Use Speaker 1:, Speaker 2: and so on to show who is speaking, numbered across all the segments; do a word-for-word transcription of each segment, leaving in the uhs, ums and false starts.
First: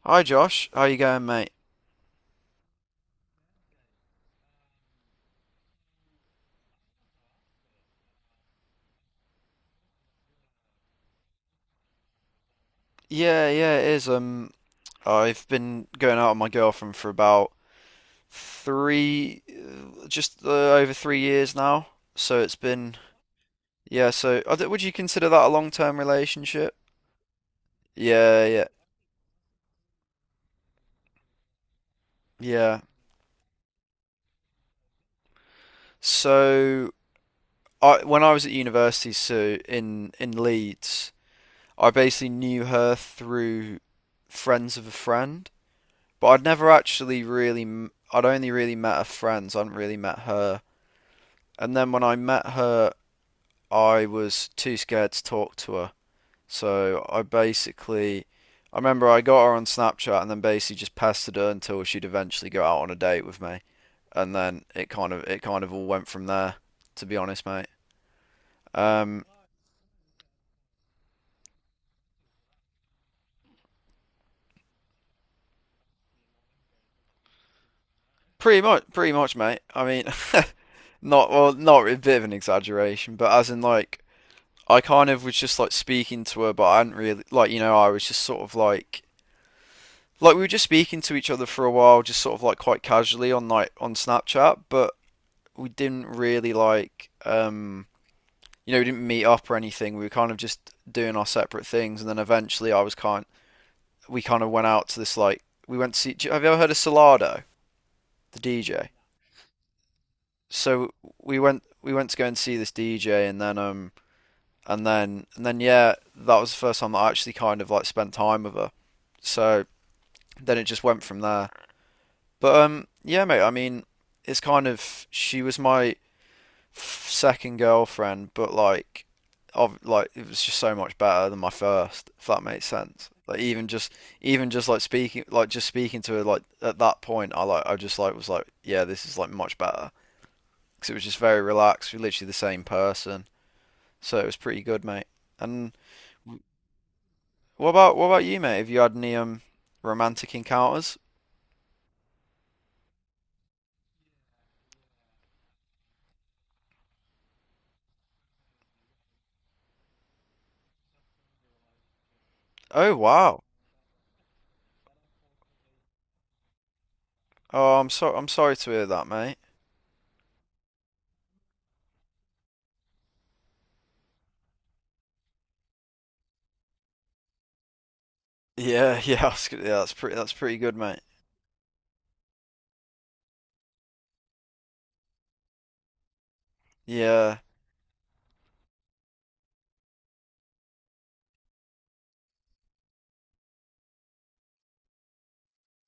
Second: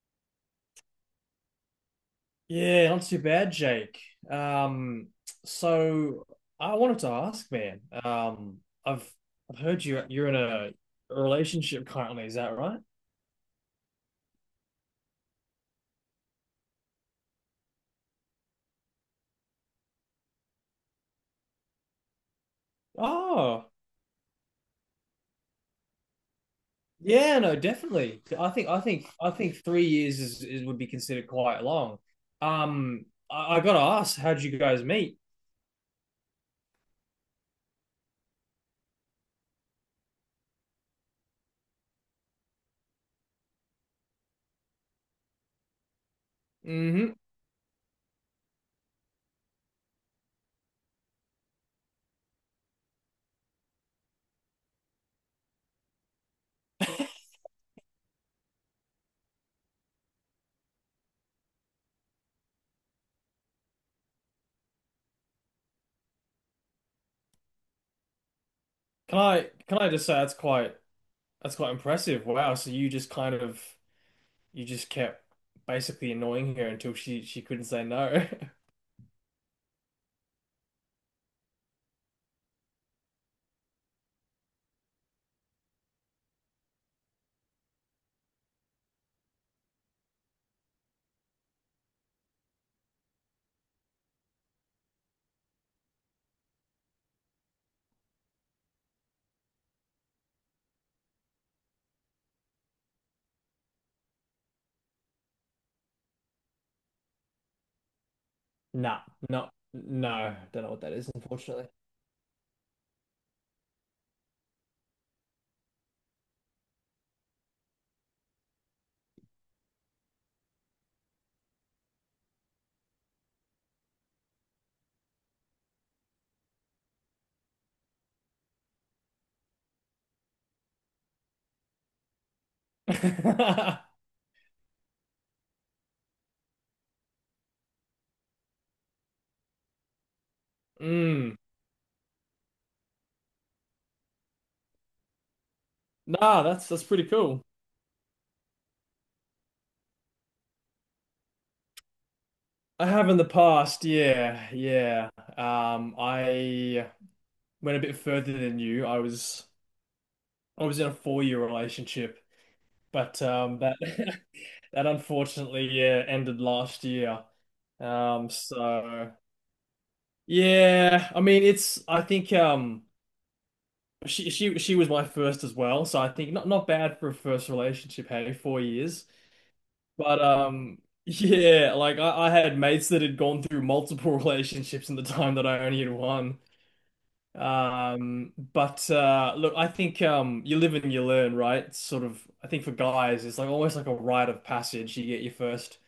Speaker 1: Hi Josh, how you going, mate?
Speaker 2: Yeah, not too bad, Jake. Um, so I wanted to ask, man. Um, I've I've heard you you're in a relationship currently, is that right?
Speaker 1: Yeah, yeah, it is. Um, I've been going out with my girlfriend for about three, uh, just uh, over three years now. So it's been,
Speaker 2: Oh,
Speaker 1: yeah. So I don't- would you consider that a long-term relationship?
Speaker 2: yeah, no, definitely.
Speaker 1: Yeah,
Speaker 2: I
Speaker 1: yeah,
Speaker 2: think I think I think three years is, is would be considered quite long.
Speaker 1: yeah.
Speaker 2: Um, I, I gotta ask, how'd you guys meet?
Speaker 1: So I, when I was at university, so in in Leeds, I basically knew her through friends of a friend, but I'd never
Speaker 2: hmm
Speaker 1: actually really, m- I'd only really met her friends. I hadn't really met her. And then when I met her, I was too scared to talk to her. So I basically, I remember I got her on Snapchat and then basically just pestered her until she'd eventually go out on a date with me. And then it kind of it kind of all went from there, to be honest, mate.
Speaker 2: Can
Speaker 1: Um,
Speaker 2: I can I just say that's quite that's quite impressive. Wow, so you just kind of you just kept basically annoying her until she she couldn't say no.
Speaker 1: Pretty much, pretty much, mate. I mean, not well, not a bit of an exaggeration, but as in like I kind of was just like speaking to her, but I hadn't really like you know I was just sort of like like we were just speaking to each other for a while, just sort of like quite casually on like on Snapchat, but we didn't really like um you know, we didn't meet up or anything. We were kind of just doing our separate things and then eventually I was kind we kind of went out to this like we went to see, have you ever heard of Solado, the D J?
Speaker 2: No, no, no. Don't know what
Speaker 1: So
Speaker 2: that is,
Speaker 1: we went
Speaker 2: unfortunately.
Speaker 1: we went to go and see this D J and then um and then and then yeah, that was the first time that I actually kind of like spent time with her. So then it just went from there. But um, yeah, mate. I mean, it's kind of she was my f- second girlfriend, but like, of like it was just so much better than my first. If that makes sense. Like even just even just like speaking like just speaking to her like at that point, I like I just like was like yeah, this is like much better because it was just
Speaker 2: Mm.
Speaker 1: very relaxed. We're literally the same person, so it was pretty good, mate. And
Speaker 2: Nah, that's that's pretty cool.
Speaker 1: what about what about you, mate? Have you had any um romantic encounters?
Speaker 2: I have in the past, yeah, yeah. Um, I went a bit further than you. I was I was in a four-year relationship,
Speaker 1: Oh
Speaker 2: but
Speaker 1: wow.
Speaker 2: um, that that unfortunately, yeah, ended last year.
Speaker 1: Oh, I'm so I'm
Speaker 2: Um,
Speaker 1: sorry to hear that,
Speaker 2: so
Speaker 1: mate.
Speaker 2: yeah, I mean, it's I think um she she she was my first as well, so I think not not bad for a first relationship. Hey, four
Speaker 1: Yeah,
Speaker 2: years.
Speaker 1: yeah, I was gonna- yeah, that's pretty
Speaker 2: But
Speaker 1: that's pretty good,
Speaker 2: um
Speaker 1: mate.
Speaker 2: yeah, like I, I had mates that had gone through multiple relationships in the time that I only had one.
Speaker 1: Yeah.
Speaker 2: Um but uh look, I think um you live and you learn, right? It's sort of I think for guys it's like almost like a rite of passage. You get your first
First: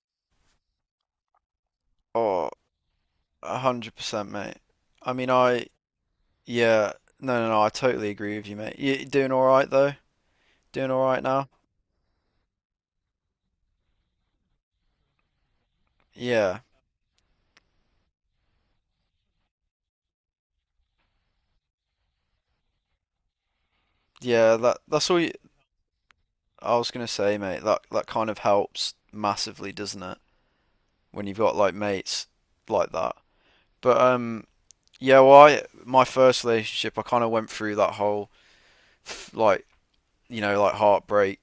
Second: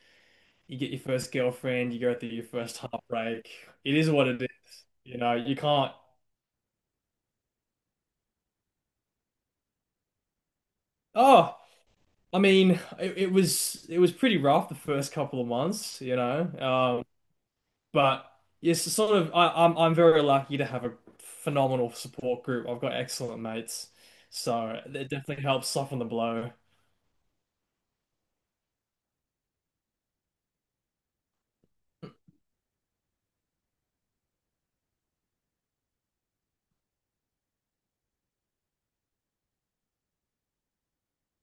Speaker 2: you get your first girlfriend, you go through your
Speaker 1: Oh,
Speaker 2: first heartbreak.
Speaker 1: a hundred
Speaker 2: It is what
Speaker 1: percent,
Speaker 2: it
Speaker 1: mate.
Speaker 2: is.
Speaker 1: I
Speaker 2: You
Speaker 1: mean,
Speaker 2: know, you
Speaker 1: I
Speaker 2: can't.
Speaker 1: yeah, no, no, no, I totally agree with you, mate. You doing all right though? Doing all right now?
Speaker 2: Oh, I mean, it, it was it was pretty rough the first couple of months, you know.
Speaker 1: Yeah.
Speaker 2: Um, But yes, it's sort of I, I'm I'm very lucky to have a phenomenal support group. I've got excellent mates,
Speaker 1: Yeah, that
Speaker 2: so
Speaker 1: that's
Speaker 2: it
Speaker 1: all you,
Speaker 2: definitely helps soften the blow.
Speaker 1: I was gonna say, mate. That that kind of helps massively, doesn't it? When you've got like mates like that. But um yeah, well, I my first relationship, I kind of went through that whole like, you know, like heartbreak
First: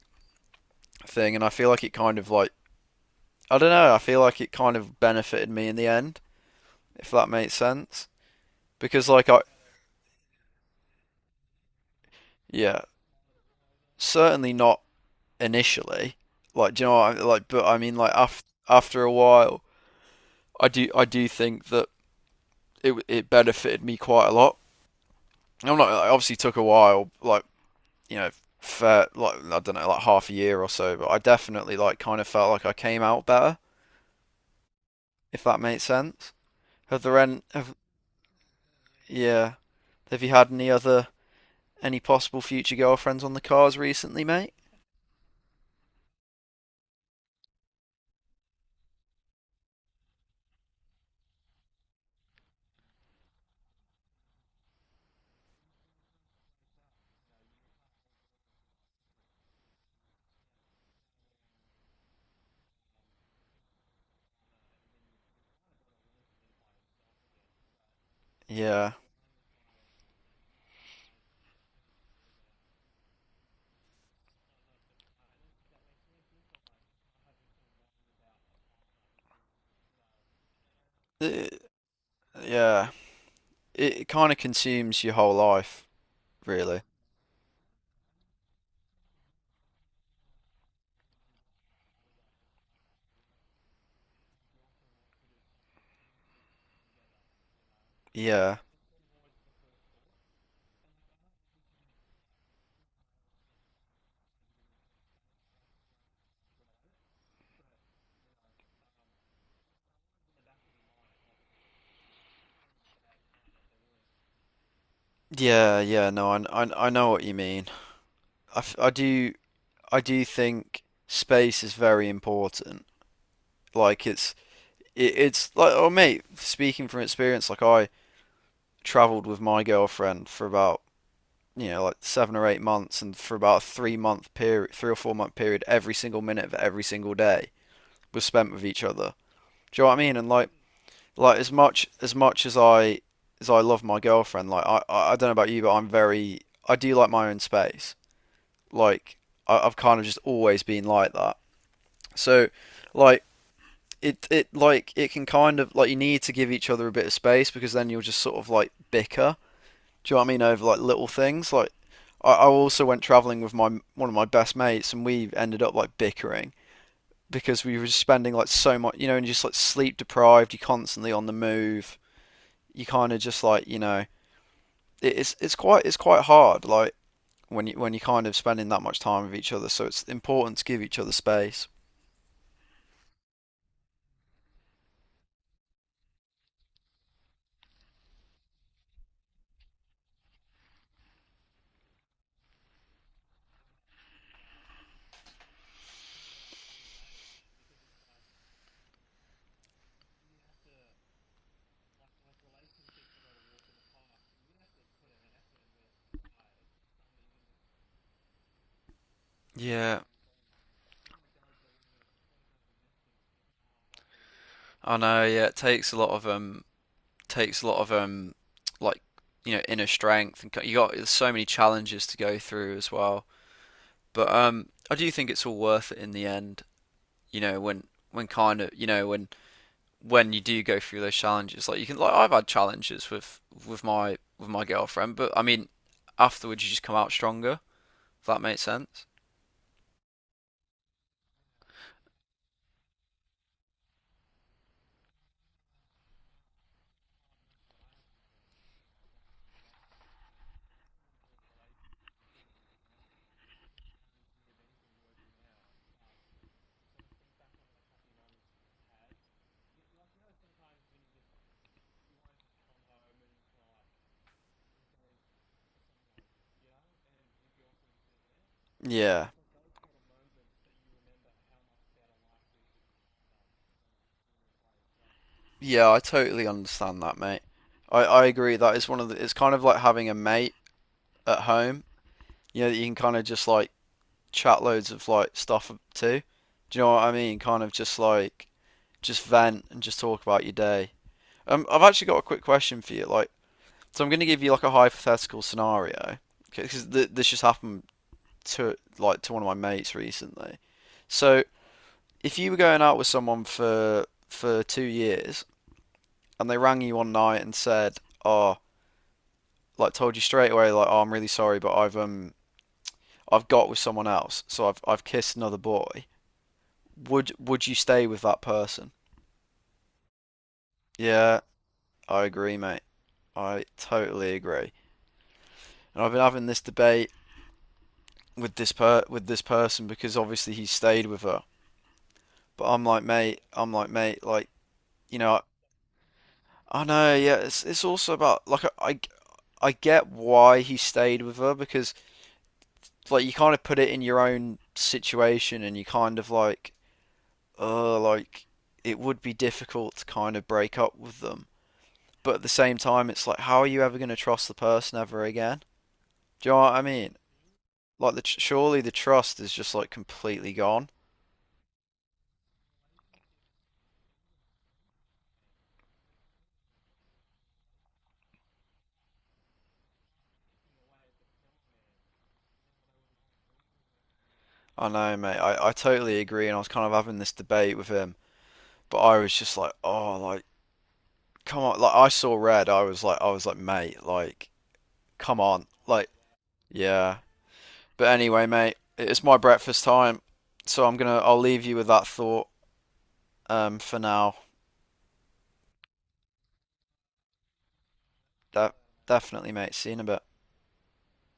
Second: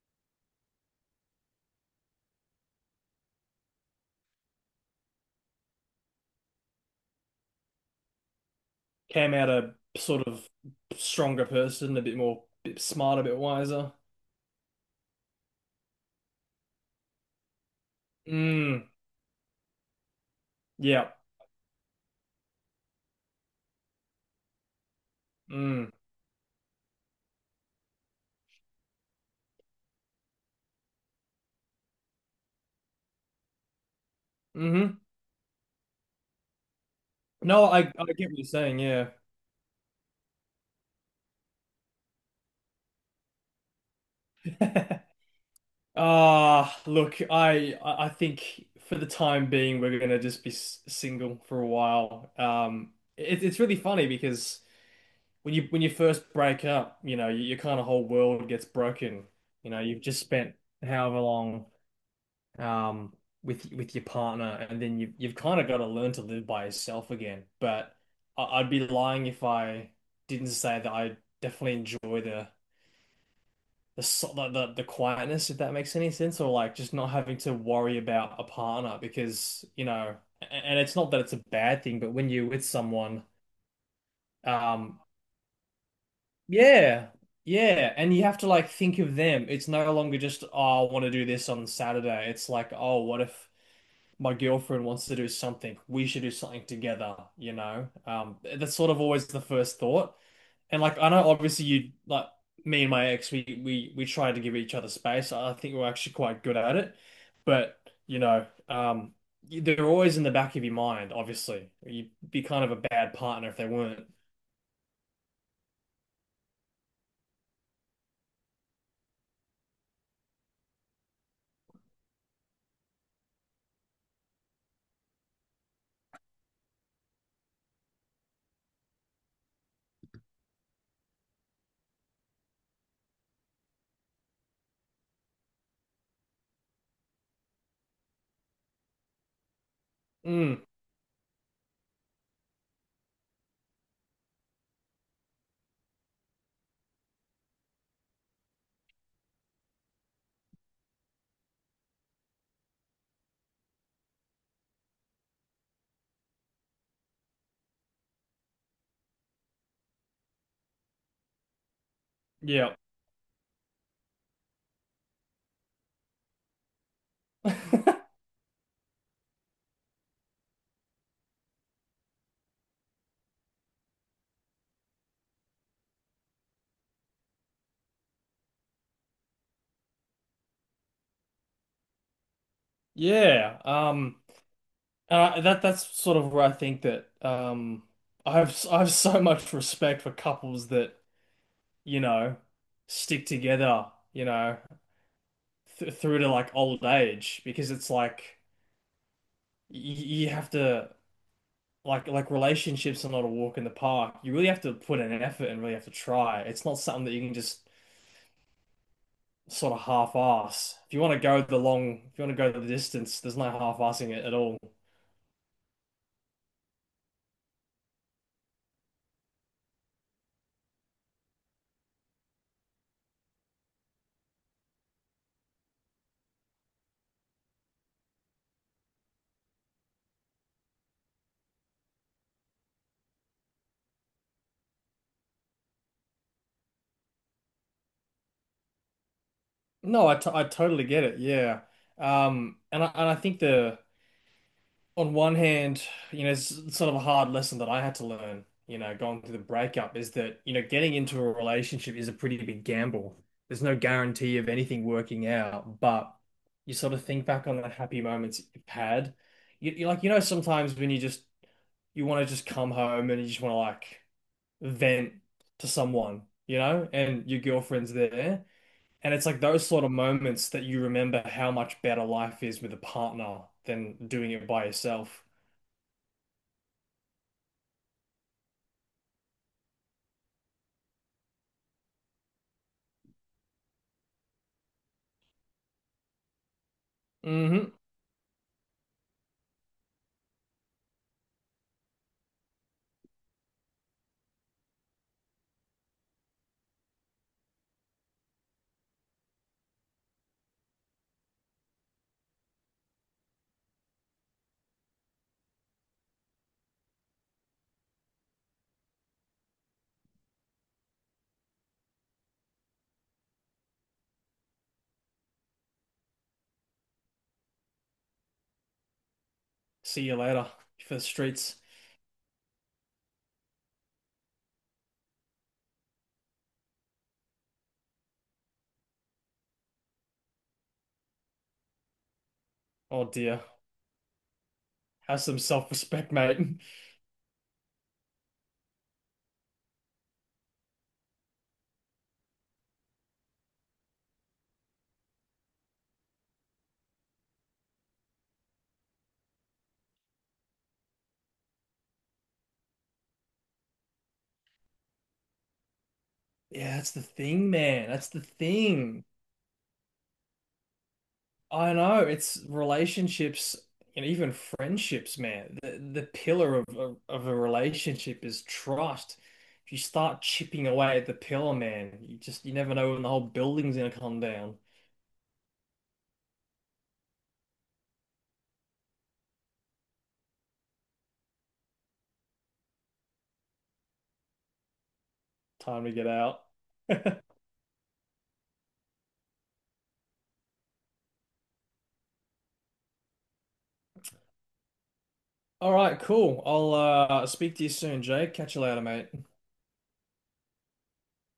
Speaker 1: thing and I feel like it kind of like I don't know. I feel like it kind of benefited me in the end, if that makes sense. Because like
Speaker 2: Came
Speaker 1: I,
Speaker 2: out a sort of stronger person, a bit more, bit
Speaker 1: yeah,
Speaker 2: smarter, a bit wiser.
Speaker 1: certainly not initially. Like, do you know what? I, like, but I mean, like after
Speaker 2: Mm,
Speaker 1: after a while, I do I
Speaker 2: yeah.
Speaker 1: do think that it it benefited me quite a lot. I'm
Speaker 2: Mm,
Speaker 1: not. It obviously took a while, like you know, fair, like I don't know, like half a year or so. But I definitely like kind of felt like I came out better,
Speaker 2: hmm.
Speaker 1: if that makes sense. Have there any?
Speaker 2: No,
Speaker 1: Have,
Speaker 2: I I get what you're saying. Yeah.
Speaker 1: yeah. Have you had any other Any possible future girlfriends on the cars recently, mate?
Speaker 2: Ah, look, I I I think for the time being we're gonna just be s- single for a while. Um, it, it's really funny because when you when you first break up, you know, your, kind of whole world gets broken. You know, you've just spent however long um with with your partner, and then you you've kind of got to learn to live by yourself again. But I, I'd be
Speaker 1: Yeah.
Speaker 2: lying if I didn't say that I definitely enjoy the the so- the the the quietness, if that makes any sense, or like just not having to worry about a partner because, you know, a- and it's not that it's a
Speaker 1: Uh,
Speaker 2: bad thing, but when you're with
Speaker 1: yeah.
Speaker 2: someone.
Speaker 1: It kind of
Speaker 2: Um,
Speaker 1: consumes your whole life, really.
Speaker 2: Yeah, yeah, and you have to like think of them. It's no longer just, oh, I want to do this on Saturday. It's like, oh, what if my girlfriend wants to do something? We should do something together, you know? Um,
Speaker 1: Yeah.
Speaker 2: that's sort of always the first thought. And like, I know obviously you like me and my ex, we we we try to give each other space. I think we're actually quite good at it, but you know, um, they're always in the back of your mind. Obviously, you'd be kind of a bad partner if they weren't.
Speaker 1: Yeah, yeah, no, I, I, I know what you mean. I, I do I do think space is very important. Like it's it, it's like oh mate, speaking from experience, like I traveled with my girlfriend for about you know like seven or eight months, and for about a three month period, three or four month period, every single minute of every single day was spent with each other. Do you know what I mean? And like,
Speaker 2: Mm,
Speaker 1: like as much as much as I as I love my girlfriend, like I I don't know about you, but I'm very I do like my own space. Like I, I've kind of just always been like that. So like it it like it can kind of like you need to give each other a bit of space because then you'll just sort of like bicker. Do you know what I mean? Over like little things. Like I, I
Speaker 2: yeah.
Speaker 1: also went traveling with my one of my best mates and we ended up like bickering because we were just spending like so much, you know, and just like sleep deprived, you're constantly on the move, you kind of just like, you know, it's it's quite it's quite hard like when you when you're kind of spending that much time with each other, so it's important to give each other space.
Speaker 2: Yeah, um, and I, that that's sort of where I think that um, I have s- I have so much respect for couples that you know stick together, you know, th through to like old age because it's like y you have to like like relationships are not a walk in the park. You really have to put in an effort and really have to try. It's not something that you can just sort of
Speaker 1: Yeah,
Speaker 2: half-ass. If you want to go the long, if you want to go the distance, there's no half-assing it at all.
Speaker 1: I know. Yeah, it takes a lot of um, takes a lot of um, like you know, inner strength, and you got there's so many challenges to go through as well. But um, I do think it's all worth it in the end. You know, when when kind of you know when when you do go through those challenges, like you can like I've had challenges with with my with my girlfriend, but I mean afterwards you just come out stronger, if that makes sense.
Speaker 2: No, I, t I totally get it. Yeah. Um, and I, and I think the on one hand, you know, it's sort of a hard lesson that I had to learn, you know, going through the breakup is that, you know, getting into a relationship is a pretty big gamble. There's no guarantee of anything working out, but you sort of think back on the happy moments you've had. You, you like, you know, sometimes when you just you want to just come home and you just want to like vent to someone, you know, and your girlfriend's there. And it's
Speaker 1: Yeah.
Speaker 2: like those sort of moments that you remember how much better life is with a partner than doing it by yourself.
Speaker 1: Yeah, I totally understand that, mate. I, I agree. That is one of the, it's kind of like having a mate at home, you know, that you can kind of just like chat loads of like stuff to. Do you know what I mean? Kind of
Speaker 2: hmm.
Speaker 1: just like, just vent and just talk about your day. Um, I've actually got a quick question for you. Like, so I'm going to give you like a hypothetical scenario because th this just happened to like to one of my mates recently. So if you were going out with someone for for two years and they rang you one night and said, "Oh, like told you straight away, like, oh, I'm really sorry, but I've um I've got with someone else, so I've I've kissed another boy," would would you stay with that person?
Speaker 2: See you later for the
Speaker 1: Yeah,
Speaker 2: streets.
Speaker 1: I agree, mate. I totally agree. And I've been having this debate with this per with this person because obviously he stayed with her. But I'm like,
Speaker 2: Oh
Speaker 1: mate,
Speaker 2: dear.
Speaker 1: I'm like, mate, like, you
Speaker 2: Have some
Speaker 1: know,
Speaker 2: self-respect, mate.
Speaker 1: I know, yeah. It's it's also about like I I get why he stayed with her because like you kind of put it in your own situation and you kind of like uh like it would be difficult to kind of break up with them. But at the same time, it's like how are you ever going to trust the person ever again? Do you know what
Speaker 2: Yeah,
Speaker 1: I
Speaker 2: that's the
Speaker 1: mean?
Speaker 2: thing, man. That's
Speaker 1: Like
Speaker 2: the
Speaker 1: the tr- surely the
Speaker 2: thing.
Speaker 1: trust is just like completely gone.
Speaker 2: I know it's relationships and even friendships, man. The the pillar of, of of a relationship is trust. If you start chipping away at the pillar, man, you just you never know when the whole building's gonna come down.
Speaker 1: I know, mate. I I totally agree, and I was kind of having this debate with him, but I was just like, oh, like come on, like I saw red. I was like, I was like, mate, like come on,
Speaker 2: Time to get
Speaker 1: like
Speaker 2: out.
Speaker 1: yeah. But anyway, mate, it's my breakfast time, so I'm gonna I'll leave you with that thought um for now.
Speaker 2: All right, cool. I'll uh, speak to you soon, Jake. Catch you
Speaker 1: De-
Speaker 2: later, mate.
Speaker 1: Definitely, mate. See you in a bit.